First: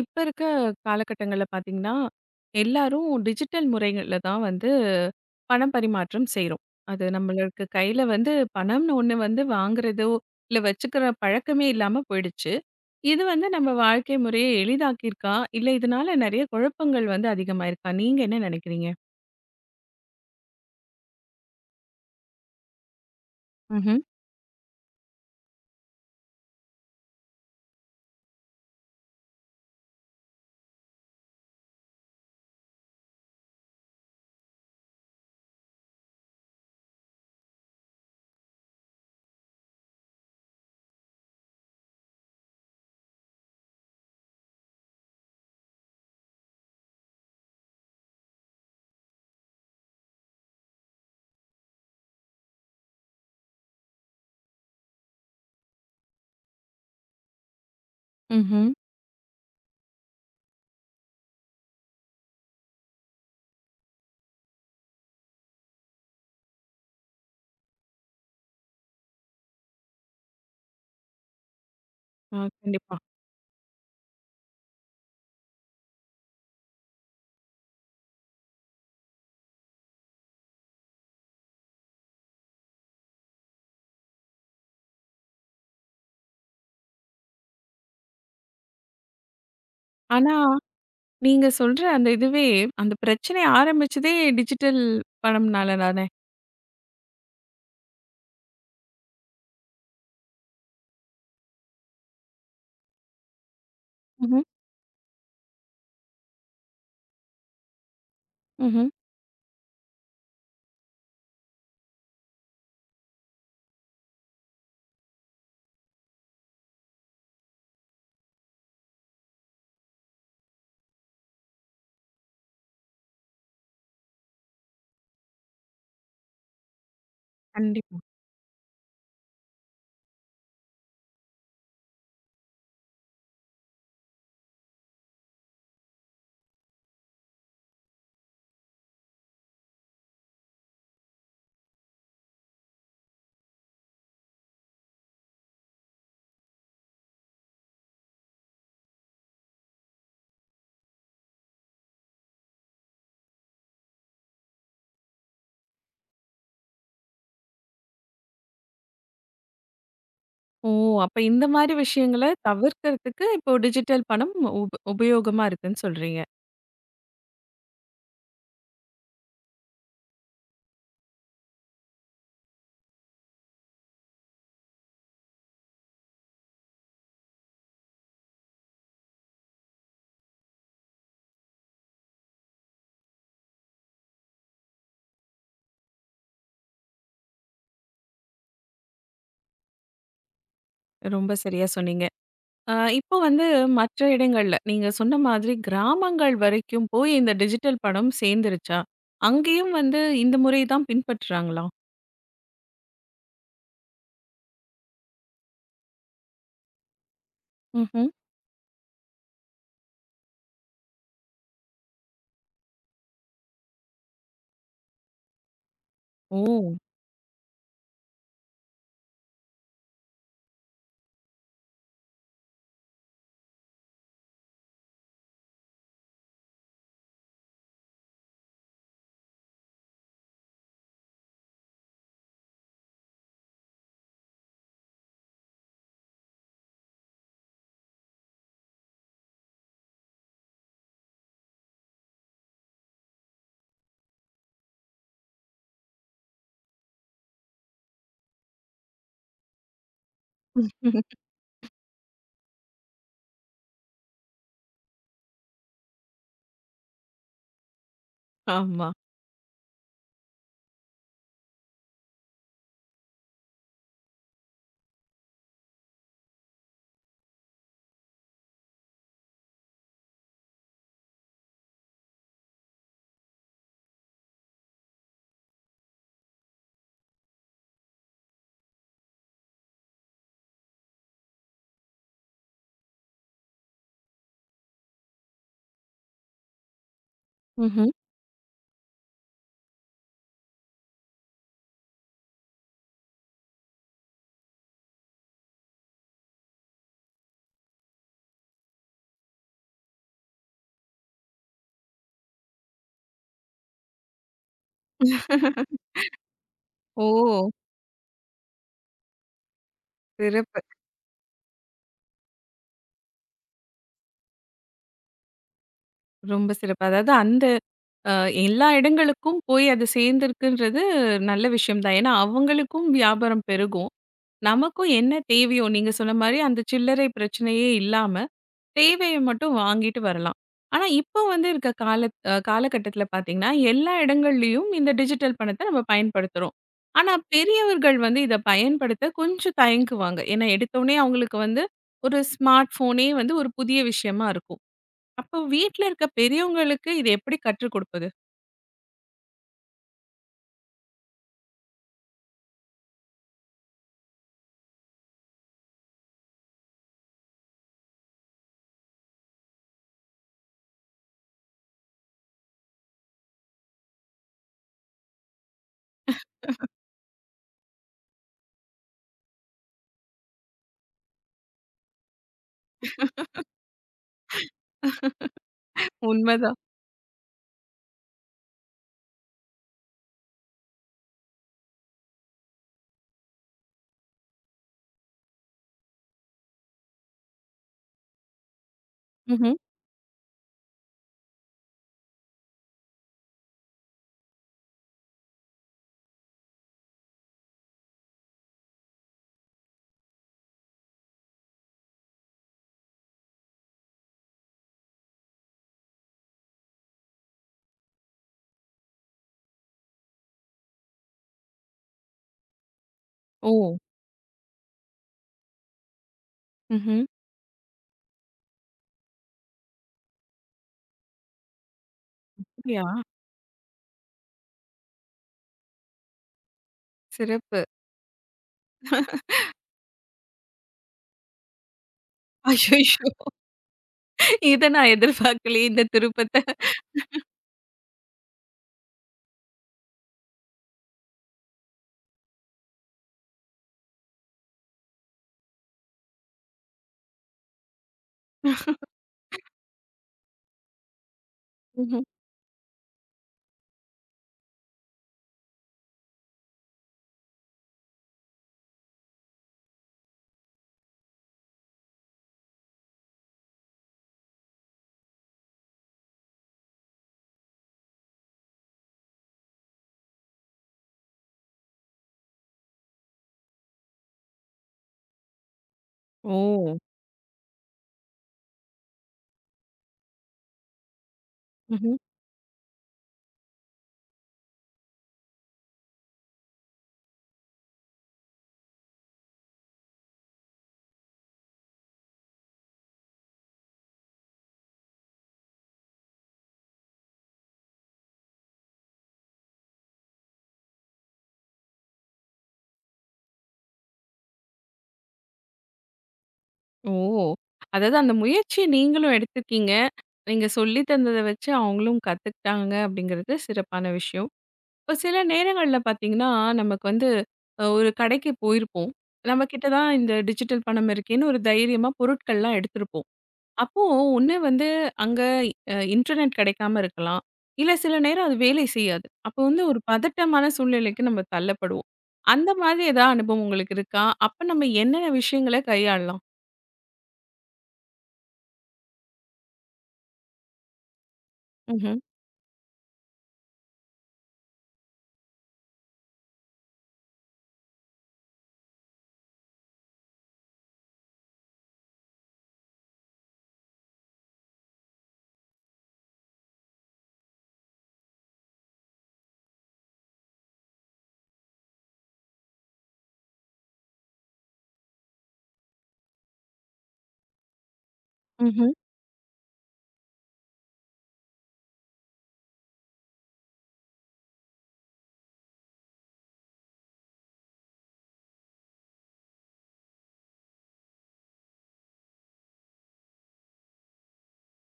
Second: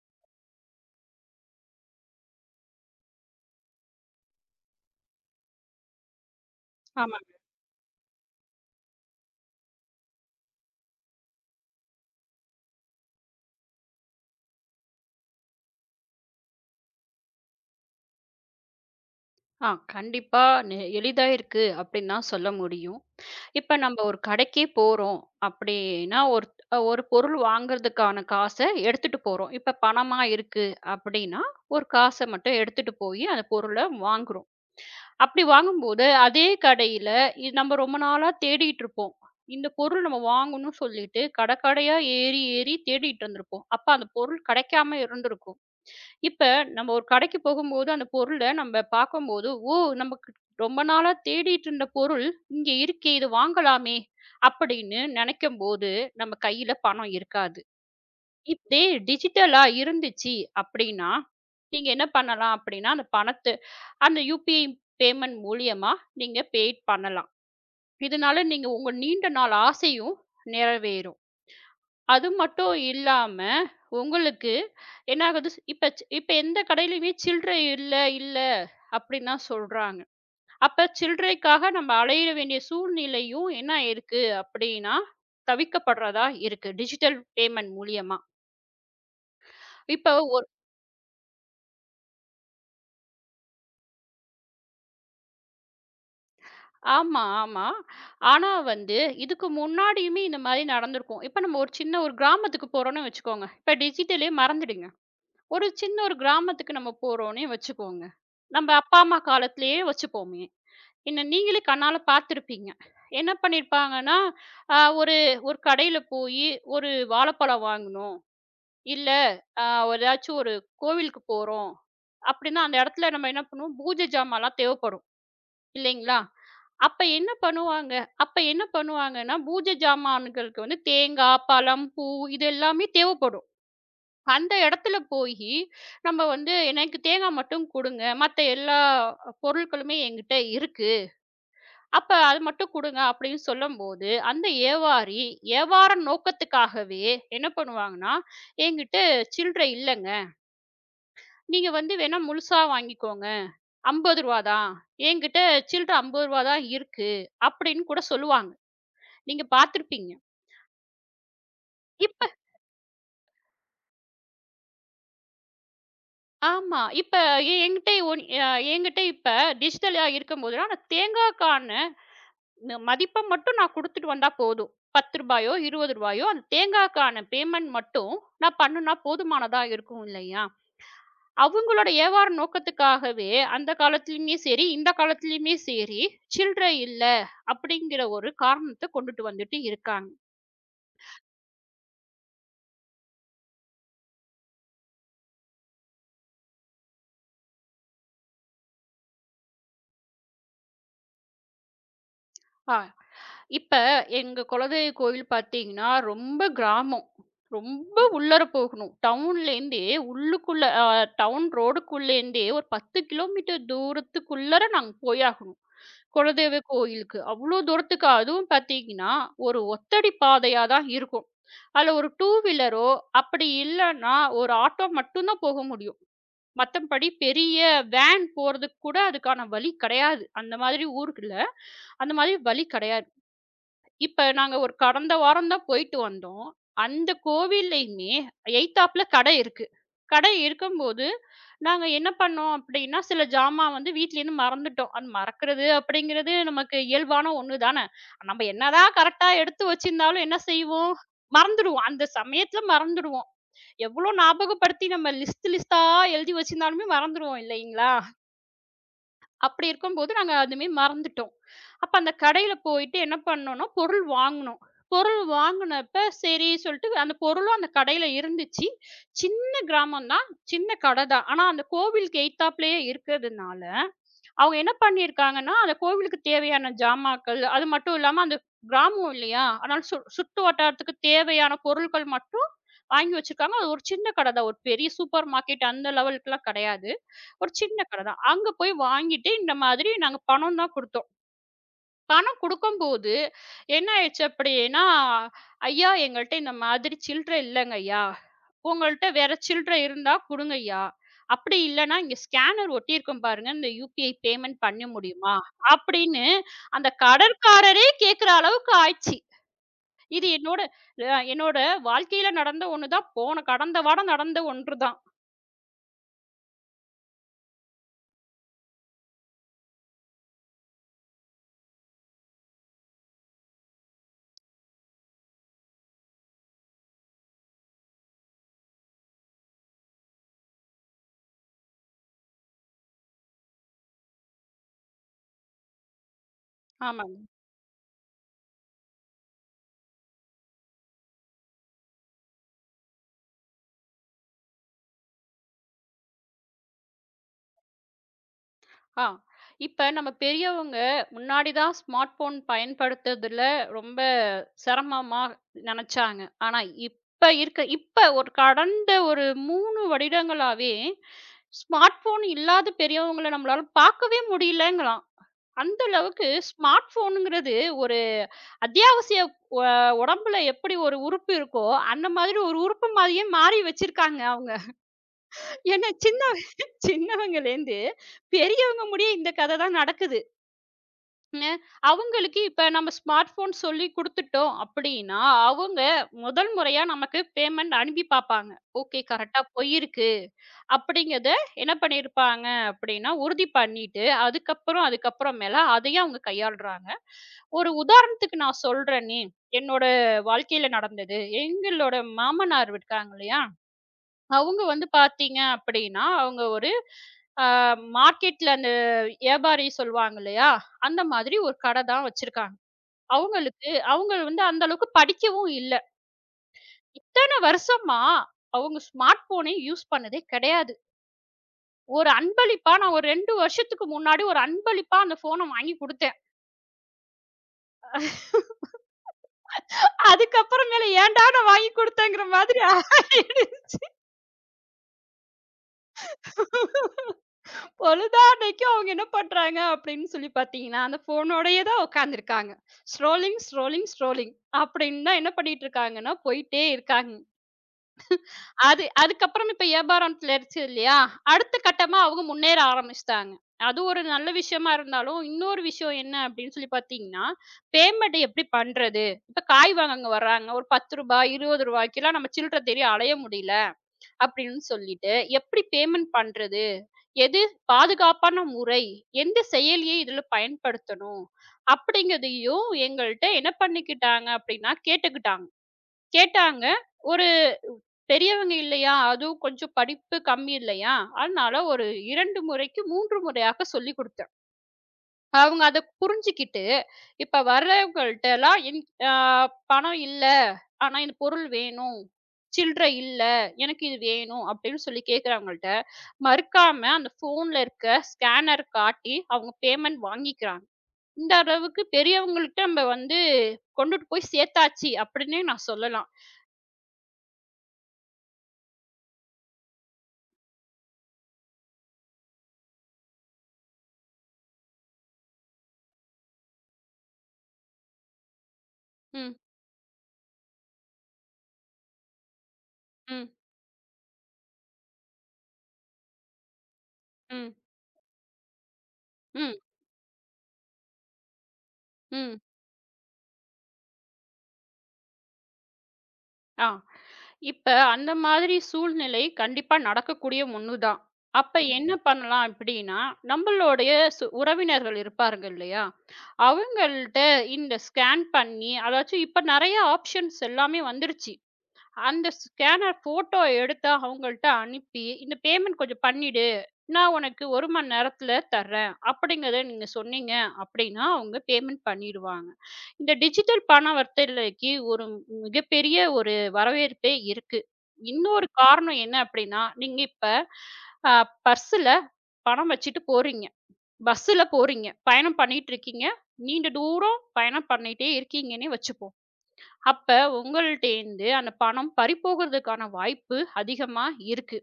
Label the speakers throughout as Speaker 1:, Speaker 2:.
Speaker 1: இப்ப இருக்க காலகட்டங்கள்ல பார்த்தீங்கன்னா, எல்லாரும் டிஜிட்டல் முறைகள்ல தான் வந்து பணம் பரிமாற்றம் செய்றோம். அது
Speaker 2: ஆமா.
Speaker 1: நம்மளுக்கு கையில வந்து பணம்னு ஒண்ணு வந்து வாங்குறதோ, இல்ல வச்சுக்கிற பழக்கமே இல்லாம போயிடுச்சு. இது வந்து நம்ம வாழ்க்கை முறைய எளிதாக்கியிருக்கா? இல்ல இதனால நெறைய குழப்பங்கள் வந்து அதிகமாயிருக்கா? நீங்க என்ன நெனைக்கிறீங்க?
Speaker 2: ஆ கண்டிப்பா எளிதா இருக்கு அப்படின்னு தான் சொல்ல முடியும். இப்ப நம்ம
Speaker 1: ம்ஹ்ம்,
Speaker 2: ஒரு கடைக்கே போறோம் அப்படின்னா, ஒரு ஒரு பொருள் வாங்குறதுக்கான காச எடுத்துட்டு போறோம். இப்ப பணமா இருக்கு அப்படின்னா, ஒரு காச மட்டும் எடுத்துட்டு போயி அந்த பொருள வாங்குறோம். அப்படி வாங்கும்போது அதே கடையில இது நம்ம ரொம்ப நாளா தேடிட்டு இருப்போம். இந்த பொருள் நம்ம வாங்கணும்னு சொல்லிட்டு கடை கடையா ஏறி ஏறி தேடிட்டு இருந்திருப்போம். அப்ப அந்த பொருள் கிடைக்காம இருந்திருக்கும். இப்ப நம்ம ஒரு கடைக்கு போகும்போது அந்த பொருள நம்ம பார்க்கும்போது, "ஓ! நமக்கு ரொம்ப நாளா தேடிட்டு இருந்த பொருள் இங்க இருக்கே! இது வாங்கலாமே!" அப்படின்னு நெனைக்கும்போது, நம்ம கையில பணம் இருக்காது.
Speaker 1: ம்ஹ்ம்.
Speaker 2: இதே டிஜிட்டலா இருந்துச்சு அப்படின்னா, நீங்க என்ன பண்ணலாம் அப்படின்னா, அந்த பணத்த அந்த யுபிஐ பேமெண்ட் மூலியமா நீங்க பேட் பண்ணலாம். இதனால நீங்க உங்க நீண்ட நாள் ஆசையும் நிறைவேறும். அது
Speaker 1: ஆ
Speaker 2: மட்டும்
Speaker 1: கண்டிப்பா.
Speaker 2: இல்லாம, உங்களுக்கு என்ன ஆகுது? இப்ப எந்த கடையிலயுமே சில்லறை இல்ல, இல்ல அப்டின்னு தான் சொல்றாங்க. அப்ப சில்லறைக்காக நம்ம அலைய வேண்டிய சூழ்நிலையும் என்ன ஆயிருக்கு அப்டின்னா, தவிர்க்கப்படுறதா இருக்கு. டிஜிட்டல் பேமெண்ட் மூலியமா. இப்போ
Speaker 1: ஆனா, நீங்க சொல்ற அந்த இதுவே அந்த பிரச்சனை ஆரம்பிச்சதே டிஜிட்டல் பணம்னால தானே?
Speaker 2: ஆமா, ஆமா. ஆனா வந்து இதுக்கு முன்னாடியுமே இந்த மாரி நடந்திருக்கும். இப்ப நம்ம ஒரு சின்ன ஒரு கிராமத்துக்கு போறோம்னு வச்சுக்கோங்க. இப்ப டிஜிட்டலே
Speaker 1: ம்ஹ்ம்,
Speaker 2: மறந்துடுங்க. ஒரு சின்ன ஒரு கிராமத்துக்கு நம்ம போறோம்னே வச்சுக்கோங்க. நம்ம
Speaker 1: ம்ஹ்ம்.
Speaker 2: அப்பா, அம்மா காலத்திலேயே வச்சுப்போமே! என்ன நீங்களே கண்ணால பார்த்துருப்பீங்க. என்ன பண்ணியிருப்பாங்கன்னா, ஒரு ஒரு கடையில போயி ஒரு வாழைப்பழம் வாங்கணும். இல்ல அ ஏதாச்சும் ஒரு கோவிலுக்கு போறோம் அப்படின்னா, அந்த இடத்துல நம்ம என்ன பண்ணுவோம், பூஜை ஜாமான்லாம் தேவைப்படும் இல்லைங்களா? அப்ப என்ன பண்ணுவாங்க
Speaker 1: கண்டிப்பா.
Speaker 2: அப்ப என்ன பண்ணுவாங்கன்னா, பூஜை ஜாமான்களுக்கு வந்து தேங்காய், பழம், பூ இது எல்லாமே தேவைப்படும். அந்த இடத்துல போயி நம்ம வந்து "எனக்கு தேங்காய் மட்டும் குடுங்க. மத்த எல்லா பொருட்களுமே என்கிட்ட இருக்கு." அப்ப அது மட்டும் குடுங்க அப்படின்னு சொல்லும்போது, அந்த ஏவாரி, ஏவார நோக்கத்துக்காகவே என்ன பண்ணுவாங்கன்னா, என்கிட்ட சில்லறை இல்லங்க. நீங்க வந்து வேணா முழுசா வாங்கிக்கோங்க. ரூ. 50 தான். என்கிட்ட சில்லற ரூ. 50 தான் இருக்கு அப்படின்னு கூட சொல்லுவாங்க. நீங்க பார்த்திருப்பீங்க.
Speaker 1: ஓ! அப்ப இந்த மாரி விஷயங்கள
Speaker 2: இப்ப
Speaker 1: தவிர்க்கிறதுக்கு இப்போ டிஜிட்டல் பணம் உபயோகமா இருக்குன்னு சொல்றீங்க.
Speaker 2: ஆமா. இப்ப எ என்கிட்ட ஒன் எ என்கிட்ட இப்ப டிஜிட்டலா இருக்கும்போதுலாம் நான் தேங்காய் கான ந மதிப்ப மட்டும் நான் குடுத்துட்டு வந்தா போதும். ரூ. 10 ரூ. 20 அந்த தேங்காக்கான பேமெண்ட் மட்டும் நான் பண்ணுனா போதுமானதா இருக்கும் இல்லையா? அவங்களோட வியாபார நோக்கத்துக்காகவே அந்த காலத்திலயுமே சரி, இந்த காலத்திலயுமே சரி, "சில்லறை இல்ல" அப்படிங்கிற ஒரு காரணத்த கொண்டுட்டு வந்துட்டு இருக்காங்க.
Speaker 1: ரொம்ப சரியா சொன்னீங்க. அ இப்போ வந்து மற்ற இடங்கள்ல நீங்க சொன்ன மாதிரி கிராமங்கள் வரைக்கும் போய் இந்த டிஜிட்டல் பணம் சேர்ந்துருச்சா? அங்கேயும் வந்து இந்த முறை தான் பின்பற்றுறாங்களா?
Speaker 2: ஆ இப்ப எங்க குலதெய்வ கோவில் பார்த்தீங்கன்னா, ரொம்ப கிராமம். ரொம்ப
Speaker 1: ம்ஹ்ம்.
Speaker 2: உள்ளார போகணும். டவுன்லேருந்தே உள்ளுக்குள்ள டவுன் ரோடுக்குள்ளேருந்தே ஒரு 10 கிலோமீட்டர் தூரத்துக்குள்ளர நாங்க போயாகணும்.
Speaker 1: ஓ!
Speaker 2: குலதெய்வ கோயிலுக்கு. அவ்ளோ தூரத்துக்கு அதுவும் பார்த்தீங்கன்னா, ஒரு ஒத்தடி பாதையா தான் இருக்கும். அதுல ஒரு டூ வீலரோ, அப்படி இல்லன்னா ஒரு ஆட்டோ மட்டும் தான் போக முடியும். மத்தபடி பெரிய வேன் போறதுக்கு கூட அதுக்கான வழி கிடையாது. அந்த மாதிரி ஊருக்குள்ள, அந்த மாதிரி வழி கிடையாது. இப்ப நாங்க ஒரு கடந்த வாரம் தான் போயிட்டு வந்தோம். அந்த கோவில்லயுமே எய்த்தாப்ல கடை இருக்கு. கடை இருக்கும்போது நாங்க என்ன பண்ணோம் அப்டின்னா, சில ஜாமான் வந்து வீட்லேருந்து மறந்துட்டோம். அது மறக்கிறது அப்டிங்கிறது நமக்கு இயல்பான ஒண்ணு தான. நம்ம என்னதான் கரெக்ட்டா எடுத்து வச்சிருந்தாலும் என்ன செய்வோம்? மறந்துடுவோம். அந்த சமயத்துல மறந்துடுவோம். எவ்ளோ ஞாபகப்படுத்தி நம்ம லிஸ்ட் லிஸ்ட்டா எழுதி வச்சிருந்தாலுமே மறந்துருவோம் இல்லைங்களா?
Speaker 1: ஆமா.
Speaker 2: அப்படி இருக்கும்போது நாங்க அதுவுமே மறந்துட்டோம். அப்ப அந்த கடையில போயிட்டு என்ன பண்ணோம்னா, பொருள் வாங்குனோம். பொருள் வாங்குனப்ப சரி சொல்லிட்டு அந்த பொருளும் அந்த கடையில இருந்துச்சு. சின்ன கிராமம் தான், சின்ன கடை தான். ஆனா அந்த கோவிலுக்கு எய்த்தாப்லயே இருக்கிறதுனால, அவங்க என்ன பண்ணியிருக்காங்கன்னா, அந்த கோவிலுக்கு தேவையான ஜாமாக்கள், அது மட்டும் இல்லாம அந்த கிராமம் இல்லையா? அதனால சுற்று வட்டாரத்துக்கு தேவையான பொருட்கள் மட்டும் வாங்கி வச்சிருக்காங்க. அது ஒரு சின்ன கடை தான். ஒரு பெரிய சூப்பர் மார்க்கெட் அந்த லெவலுக்குலாம் கிடையாது. ஒரு சின்ன
Speaker 1: ம்ஹ்ம்.
Speaker 2: கடை தான். அங்க போய் வாங்கிட்டு இந்த மாதிரி நாங்க பணம் தான் குடுத்தோம். பணம் குடுக்கும்போது என்ன ஆயிடுச்சு அப்படின்னா, "ஐயா எங்கள்ட்ட இந்த மாதிரி சில்லற இல்லங்க ஐயா. உங்கள்ட்ட வேற சில்லற இருந்தா குடுங்க ஐயா. அப்படி இல்லன்னா இங்க ஸ்கேனர் ஒட்டியிருக்கும் பாருங்க. இந்த யுபிஐ பேமெண்ட் பண்ண முடியுமா?" அப்படின்னு அந்த
Speaker 1: ஓ!
Speaker 2: கடற்காரரே கேட்கிற அளவுக்கு ஆயிடுச்சு. இது
Speaker 1: சிறப்பு.
Speaker 2: என்னோட அ என்னோட வாழ்க்கையில நடந்த ஒண்ணு தான். போன கடந்த வாரம் நடந்த ஒன்று தான்.
Speaker 1: ரொம்ப சிறப்பு. அதாவது அந்த அ எல்லா இடங்களுக்கும் போய் அது சேர்ந்திருக்குன்றது நல்ல விஷயம் தான். ஏன்னா அவங்களுக்கும் வியாபாரம் பெருகும். நமக்கும் என்ன தேவையோ, நீங்க சொன்ன மாரி அந்த சில்லறை பிரச்சனையே இல்லாம, தேவைய மட்டும் வாங்கிட்டு வரலாம். ஆனா, இப்போ வந்து இருக்க காலகட்டத்தில பார்த்தீங்கன்னா, எல்லா இடங்கள்லயும் இந்த டிஜிட்டல் பணத்த நம்ம பயன்படுத்துறோம்.
Speaker 2: ஆமா.
Speaker 1: ஆனா, பெரியவர்கள் வந்து இத பயன்படுத்த கொஞ்சம் தயங்குவாங்க. ஏன்னா, எடுத்தோனே அவங்களுக்கு வந்து ஒரு ஸ்மார்ட் ஃபோனே வந்து ஒரு புதிய விஷயமா இருக்கும். அப்போ வீட்ல இருக்க பெரியவங்களுக்கு இத எப்படி கற்றுக் கொடுப்பது?
Speaker 2: ஆ. இப்ப நம்ம பெரியவங்க முன்னாடி தான் ஸ்மார்ட் போன் பயன்படுத்துறதுல ரொம்ப சிரமமா நெனச்சாங்க. ஆனா, இப்ப இருக்க இப்ப ஒரு கடந்த ஒரு 3 வருடங்களாவே, ஸ்மார்ட் போன் இல்லாத பெரியவங்கள நம்மளால பார்க்கவே முடியலங்கலாம். அந்த அளவுக்கு ஸ்மார்ட் போனுங்கிறது ஒரு அத்தியாவசிய அ உடம்புல எப்படி ஒரு உறுப்பு இருக்கோ, அந்த மாதிரி ஒரு உறுப்பு மாதிரியே மாறி வச்சிருக்காங்க அவங்க. ஏன்னா சின்ன
Speaker 1: உண்மதான்.
Speaker 2: சின்னவங்கலேருந்து பெரியவங்க முடிய இந்த கதை தான் நடக்குது. ங்க. அவங்களுக்கு இப்ப நம்ம ஸ்மார்ட் போன் சொல்லி குடுத்துட்டோம் அப்படின்னா, அவங்க முதல் முறையா நமக்கு பேமெண்ட் அனுப்பி பார்ப்பாங்க. ஓகே கரெக்ட்டா
Speaker 1: ம்ஹ்ம்.
Speaker 2: போயிருக்கு அப்படிங்கிறத என்ன பண்ணியிருப்பாங்க அப்படின்னா, உறுதி பண்ணிட்டு அதுக்கப்புறம் அதுக்கப்புறம் மேல அதையும் அவங்க கையாளுறாங்க. ஒரு உதாரணத்துக்கு நான் சொல்றேனே, என்னோட வாழ்க்கையில நடந்தது. எங்களோட மாமனார் இருக்காங்க இல்லையா? அவங்க வந்து பார்த்தீங்க அப்படின்னா, அவங்க ஒரு அ மார்க்கெட்ல அந்த வியாபாரி சொல்லுவாங்க இல்லையா? அந்த மாதிரி ஒரு கடை தான் வச்சிருக்காங்க. அவங்களுக்கு
Speaker 1: ஓ!
Speaker 2: அவங்க வந்து அந்த அளவுக்கு படிக்கவும் இல்ல.
Speaker 1: ம்ஹ்ம்.
Speaker 2: இத்தன வருஷமா அவங்க ஸ்மார்ட் ஃபோனே யூஸ் பண்ணதே கிடையாது. ஒரு அன்பளிப்பா
Speaker 1: அப்படியா?
Speaker 2: நான் ஒரு 2 வருஷத்துக்கு முன்னாடி ஒரு அன்பளிப்பா அந்த ஃபோன வாங்கி குடுத்தேன்.
Speaker 1: சிறப்பு.
Speaker 2: அதுக்கப்புறம் மேல ஏன்டா நான் வாங்கி குடுத்தேங்கிற மாதிரி
Speaker 1: அய்யய்யோ!
Speaker 2: ஆயிடுச்சு.
Speaker 1: இத நான் எதிர்பார்க்கலயே இந்த திருப்பத்த.
Speaker 2: பொழுதானைக்கும் அவங்க என்ன பண்றாங்க அப்படின்னு சொல்லி பார்த்தீங்கன்னா, அந்த ஃபோனோடயே தான் உட்கார்ந்திருக்காங்க. ஸ்க்ரோலிங், ஸ்க்ரோலிங், ஸ்க்ரோலிங் அப்படின்னு தான் என்ன பண்ணிட்டு இருக்காங்கன்னா, போயிட்டே இருக்காங்க. அது அதுக்கப்புறம் இப்ப வியாபாரம் கிளர்ச்சி இல்லையா? அடுத்த கட்டமா
Speaker 1: ம்ஹ்ம்.
Speaker 2: அவங்க முன்னேற ஆரம்பிச்சுட்டாங்க. அது ஒரு நல்ல விஷயமா இருந்தாலும், இன்னொரு விஷயம் என்ன அப்படின்னு சொல்லி பார்த்தீங்கன்னா, பேமெண்ட் எப்படி பண்றது? இப்ப காய் வாங்க அங்க வர்றாங்க. ஒரு ரூ. 10 ரூ. 20 ரூவாய்க்குலாம் நம்ம சில்லற தேடி அலைய முடியல. அப்படின்னு சொல்லிட்டு, எப்படி பேமெண்ட் பண்றது? எது பாதுகாப்பான முறை? எந்த செயலியை இதுல பயன்படுத்தணும்? அப்படிங்கிறதையும் எங்கள்ட்ட என்ன பண்ணிக்கிட்டாங்க அப்படின்னா, கேட்டுக்கிட்டாங்க. கேட்டாங்க.
Speaker 1: ஓ!
Speaker 2: ஒரு பெரியவங்க இல்லையா? அதுவும் கொஞ்சம் படிப்பு கம்மி இல்லையா? அதனால ஒரு
Speaker 1: ம்ஹ்ம்.
Speaker 2: 2 முறைக்கு 3 முறையாக சொல்லிக் குடுத்தாங்க. அவங்க அத புரிஞ்சுகிட்டு, இப்ப வர்றவங்கள்ட்டலாம் என் அ பணம் இல்ல. ஆனா இந்த பொருள் வேணும். சில்லற இல்ல. எனக்கு இது வேணும் அப்படின்னு சொல்லி கேட்கிறவங்கள்ட்ட, மறுக்காம அந்த ஃபோன்ல இருக்க ஸ்கேனர் காட்டி அவங்க பேமெண்ட் வாங்கிக்கிறாங்க. இந்த அளவுக்கு பெரியவங்கள்ட்ட நம்ம வந்து கொண்டுட்டு போய் சேர்த்தாச்சு அப்படின்னே நான் சொல்லலாம்.
Speaker 1: ஓ! அதாவது அந்த முயற்சிய நீங்களும் எடுத்திருக்கீங்க. நீங்க சொல்லி தந்தத வச்சு அவங்களும் கத்துக்கிட்டாங்க அப்படிங்கிறது சிறப்பான விஷயம். இப்ப சில நேரங்கள்ல பார்த்தீங்கன்னா, நமக்கு வந்து ஒரு கடைக்கு போயிருப்போம்.
Speaker 2: ம்,
Speaker 1: நம்ம கிட்ட தான் இந்த டிஜிட்டல் பணம் இருக்கேன்னு ஒரு தைரியமா பொருட்கள்லாம் எடுத்திருப்போம்.
Speaker 2: ம்,
Speaker 1: அப்போ ஒண்ணு வந்து அங்க இன்டர்நெட் கிடைக்காம இருக்கலாம்.
Speaker 2: ம்,
Speaker 1: இல்ல சில நேரம் அது வேலை செய்யாது. அப்போ
Speaker 2: ம்,
Speaker 1: வந்து ஒரு பதட்டமான சூழ்நிலைக்கு நம்ம தள்ளப்படுவோம்.
Speaker 2: ம்.
Speaker 1: அந்த மாதிரி ஏதாவது அனுபவம் உங்களுக்கு இருக்கா? அப்ப நம்ம என்னென்ன விஷயங்கள கையாளலாம்?
Speaker 2: ஆ. இப்ப அந்த மாதிரி சூழ்நிலை கண்டிப்பா நடக்கக்கூடிய ஒண்ணுதான். அப்ப என்ன
Speaker 1: ம்ஹ்ம்,
Speaker 2: பண்ணலாம் அப்படின்னா, நம்மளுடைய உறவினர்கள் இருப்பாருங்க இல்லையா? அவங்கள்ட்ட இந்த ஸ்கேன் பண்ணி, அதாச்சும் இப்ப நெறைய ஆப்ஷன்ஸ் எல்லாமே வந்துருச்சு. அந்த ஸ்கேனர் ஃபோட்டோ எடுத்து அவங்கள்ட்ட அனுப்பி, "இந்த பேமெண்ட் கொஞ்சம் பண்ணிடு. நான் உனக்கு 1 மணி நேரத்துல தர்றேன்." அப்படிங்கிறத நீங்க சொன்னீங்க அப்படின்னா, அவங்க பேமெண்ட் பண்ணிடுவாங்க. இந்த டிஜிட்டல் பணவர்த்தலைக்கு ஒரு மிகப்பெரிய ஒரு வரவேற்பே இருக்கு. இன்னொரு
Speaker 1: ம்ஹ்ம்.
Speaker 2: காரணம் என்ன அப்படின்னா, நீங்க இப்ப அ பர்ஸ்ல பணம் வச்சுட்டு போறீங்க. பஸ்ஸுல போறீங்க. பயணம் பண்ணிட்டு இருக்கீங்க. நீண்ட தூரம் பயணம் பண்ணிட்டே இருக்கீங்கன்னே வச்சுப்போம். அப்ப உங்கள்ட்டேந்து அந்த பணம் பறிபோகறதுக்கான வாய்ப்பு அதிகமா இருக்கு.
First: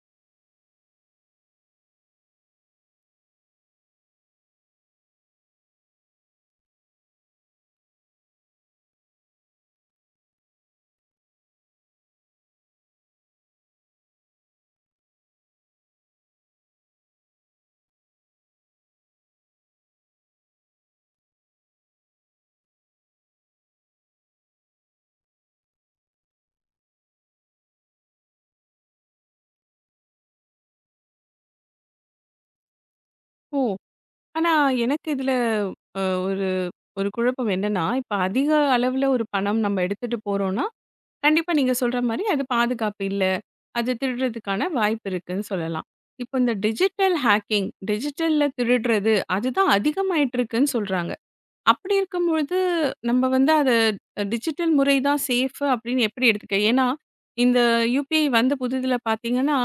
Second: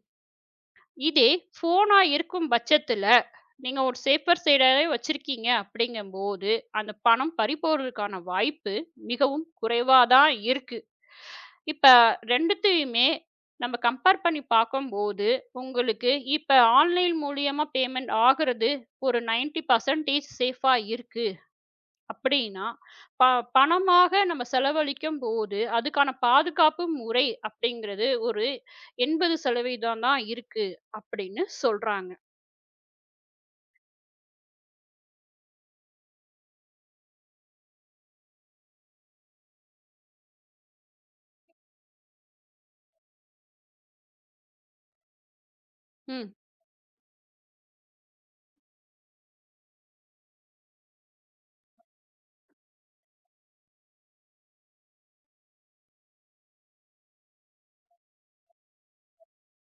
Speaker 2: இதே ஃபோனா இருக்கும் பட்சத்துல, நீங்க ஒரு சேஃபர் சைடாவே வச்சிருக்கீங்க அப்படிங்கம்போது, அந்த பணம் பறிபோறதுக்கான வாய்ப்பு மிகவும் குறைவா தான் இருக்கு. இப்ப 2த்தையுமே நம்ம கம்பேர் பண்ணி பார்க்கும்போது, உங்களுக்கு இப்ப ஆன்லைன் மூலியமா பேமெண்ட் ஆகுறது ஒரு 90% சேஃபா இருக்கு. அப்படின்னா, ப பணமாக நம்ம செலவழிக்கும் போது, அதுக்கான பாதுகாப்பு முறை அப்படிங்கிறது ஒரு 80% தான் இருக்கு அப்படின்னு சொல்றாங்க.
Speaker 1: ஓ! ஆனா எனக்கு இதுல அ ஒரு ஒரு குழப்பம் என்னன்னா, இப்ப அதிக அளவுல ஒரு பணம் நம்ம எடுத்துட்டு போறோம்னா, கண்டிப்பா நீங்க சொல்ற மாரி அது பாதுகாப்பு இல்ல. அது திருடுறதுக்கான வாய்ப்பு இருக்குன்னு சொல்லலாம்.
Speaker 2: ம்,
Speaker 1: இப்போ இந்த டிஜிட்டல் ஹேக்கிங் டிஜிட்டல்ல திருடுறது அதுதான் அதிகமாயிட்டு இருக்குன்னு சொல்றாங்க. அப்படி இருக்கும்பொழுது நம்ம வந்து அது டிஜிட்டல் முறை தான் சேஃப் அப்படின்னு எப்படி எடுத்துக்க? ஏன்னா இந்த UPI வந்த புதிதில பார்த்தீங்கன்னா,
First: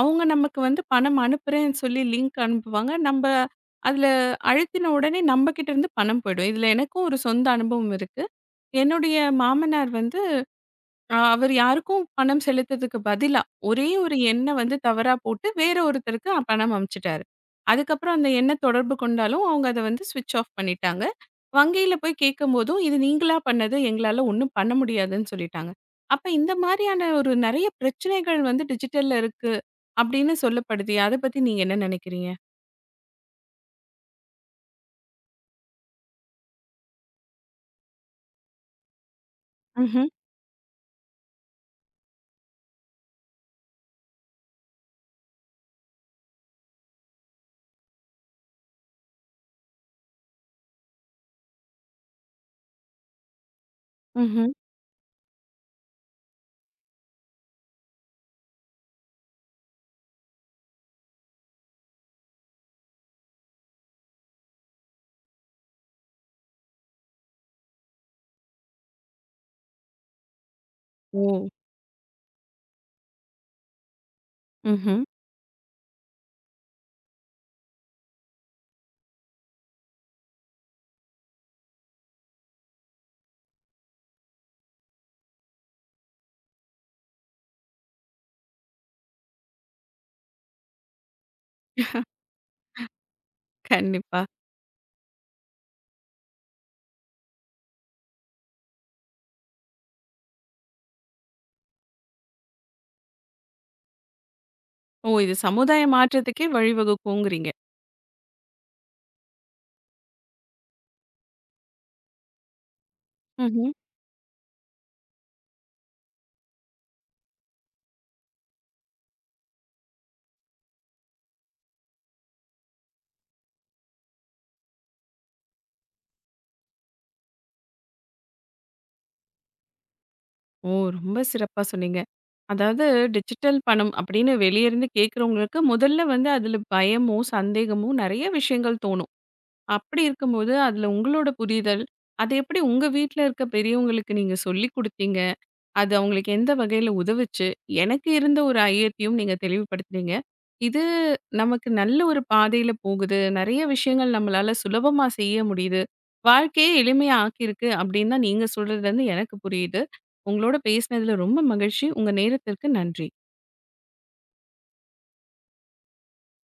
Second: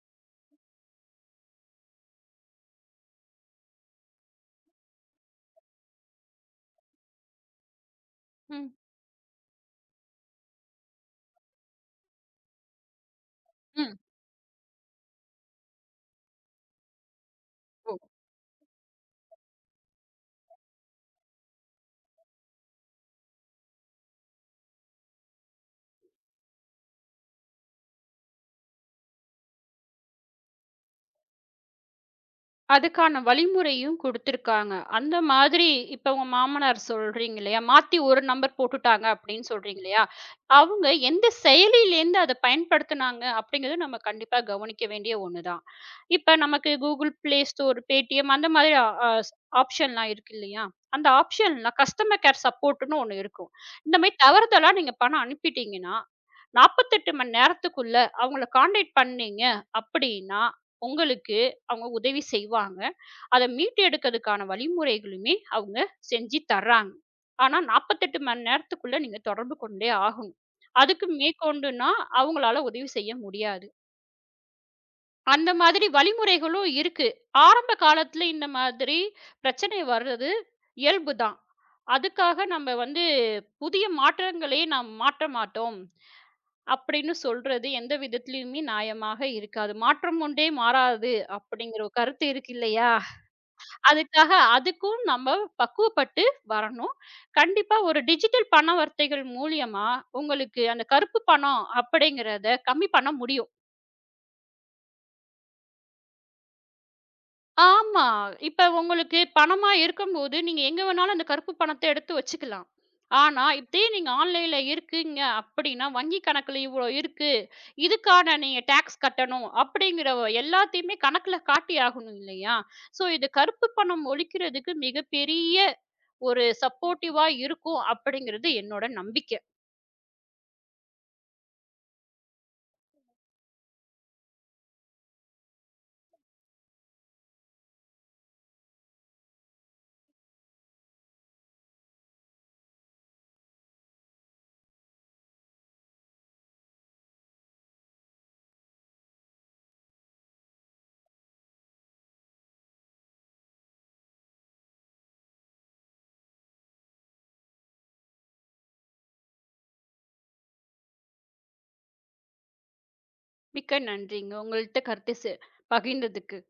Speaker 1: அவங்க நமக்கு வந்து பணம் அனுப்புறேன்னு சொல்லி லிங்க் அனுப்புவாங்க. நம்ம அதில அழுத்தின உடனே நம்ம கிட்ட இருந்து பணம் போயிடும். இதில எனக்கும் ஒரு சொந்த அனுபவம் இருக்கு.
Speaker 2: ம்,
Speaker 1: என்னுடைய மாமனார் வந்து அவர் யாருக்கும் பணம் செலுத்ததுக்கு பதிலா, ஒரே
Speaker 2: ம்.
Speaker 1: ஒரு எண்ண வந்து தவறா போட்டு வேற ஒருத்தருக்கு பணம் அனுப்பிச்சுட்டாரு. அதுக்கப்புறம் அந்த எண்ண தொடர்பு கொண்டாலும், அவங்க அத வந்து ஸ்விட்ச் ஆஃப் பண்ணிட்டாங்க. வங்கியில போய் கேட்கும்போதும், "இது நீங்களா பண்ணது. எங்களால ஒண்ணும் பண்ண முடியாதுன்னு" சொல்லிட்டாங்க. அப்ப இந்த மாரியான ஒரு நெறைய பிரச்சனைகள் வந்து டிஜிட்டல்ல இருக்கு அப்படின்னு சொல்லப்படுதே. அத பத்தி நீங்க என்ன நெனைக்கிறீங்க?
Speaker 2: அதுக்கான வழிமுறையும் குடுத்துருக்காங்க. அந்த மாதிரி இப்ப உங்க மாமனார் சொல்றீங்க இல்லையா? மாத்தி ஒரு நம்பர் போட்டுட்டாங்க அப்படின்னு சொல்றீங்க இல்லையா?
Speaker 1: ம்ஹ்ம்,
Speaker 2: அவங்க எந்த செயலிலேருந்து அத பயன்படுத்துனாங்க அப்படிங்கிறது நம்ம கண்டிப்பா கவனிக்க வேண்டிய ஒண்ணு தான். இப்ப நமக்கு Google Play Store, Paytm அந்த மாதிரி அ ஸ் ஆப்ஷன்லாம் இருக்கு இல்லையா? அந்த ஆப்ஷன்லாம் கஸ்டமர் கேர் சப்போர்ட்ன்னு ஒண்ணு இருக்கும். இந்த மாரி
Speaker 1: ம்ஹ்ம்.
Speaker 2: தவறுதலா நீங்க பணம் அனுப்பிட்டீங்கன்னா, 48 மணி நேரத்துக்குள்ள அவங்கள கான்டாக்ட் பண்ணீங்க அப்படின்னா, உங்களுக்கு அவங்க உதவி செய்வாங்க. அத மீட்டெடுக்கிறதுக்கான வழிமுறைகளுமே அவங்க செஞ்சு தர்றாங்க. ஆனா 48 மணி நேரத்துக்குள்ள நீங்க தொடர்பு கொண்டே ஆகணும். அதுக்கு
Speaker 1: ஓ!
Speaker 2: மேற்கொண்டுன்னா அவங்களால உதவி செய்ய முடியாது.
Speaker 1: ம்ஹ்ம்.
Speaker 2: அந்த மாதிரி வழிமுறைகளும் இருக்கு. ஆரம்ப காலத்துல இந்த மாதிரி பிரச்சனை வர்றது இயல்புதான். அதுக்காக நம்ம வந்து புதிய மாற்றங்களே நாம் மாற்ற மாட்டோம். அப்படின்னு சொல்றது எந்த விதத்திலயுமே நியாயமாக இருக்காது. மாற்றம் ஒன்றே மாறாது அப்படிங்கிற ஒரு கருத்து இருக்கு இல்லையா?
Speaker 1: கண்டிப்பா.
Speaker 2: அதுக்காக அதுக்கும் நம்ம பக்குவப்பட்டு வரணும். கண்டிப்பா ஒரு டிஜிட்டல் பணவர்த்தைகள் மூலியமா உங்களுக்கு அந்த கருப்பு பணம் அப்படிங்கிறத கம்மி பண்ண முடியும்.
Speaker 1: ஓ! இது சமுதாய மாற்றத்துக்கே வழிவகுக்குங்கிறீங்க.
Speaker 2: ஆமா. இப்ப உங்களுக்கு பணமா இருக்கும்போது நீங்க எங்க வேணாலும் அந்த கருப்பு பணத்த எடுத்து வச்சுக்கலாம். ஆனா,
Speaker 1: ம்ஹ்ம்.
Speaker 2: இதே நீங்க ஆன்லைன்ல இருக்கீங்க அப்படின்னா, வங்கி கணக்குல இவ்வளோ இருக்கு. இதுக்கான நீங்க டாக்ஸ் கட்டணும் அப்படிங்கிற எல்லாத்தையுமே கணக்குல காட்டி ஆகணும் இல்லையா? ஸோ இது கருப்பு பணம் ஒழிக்கிறதுக்கு மிகப்பெரிய ஒரு சப்போர்ட்டிவா இருக்கும் அப்படிங்கிறது என்னோட நம்பிக்கை.
Speaker 1: ஓ! ரொம்ப சிறப்பா சொன்னீங்க. அதாவது டிஜிட்டல் பணம் அப்படின்னு வெளிய இருந்து கேட்குறவங்களுக்கு முதல்ல வந்து அதில பயமோ, சந்தேகமோ நெறைய விஷயங்கள் தோணும். அப்படி இருக்கும்போது அதில உங்களோட புரிதல், அது எப்படி உங்க வீட்ல இருக்க பெரியவங்களுக்கு நீங்க சொல்லிக் குடுத்தீங்க? அது அவங்களுக்கு எந்த வகையில உதவுச்சு? எனக்கு இருந்த ஒரு ஐயத்தையும் நீங்க தெளிவுபடுத்துனீங்க. இது நமக்கு நல்ல ஒரு பாதையில போகுது. நெறைய விஷயங்கள் நம்மளால சுலபமா செய்ய முடியுது. வாழ்க்கையே எளிமையா ஆக்கியிருக்கு அப்படின்னு தான் நீங்க சொல்றதுலேருந்து எனக்கு புரியுது. உங்களோட பேசினதுல ரொம்ப மகிழ்ச்சி. உங்க நேரத்திற்கு நன்றி.
Speaker 2: மிக்க நன்றிங்க. உங்கள்ட்ட கருத்து பகிர்ந்ததுக்கு.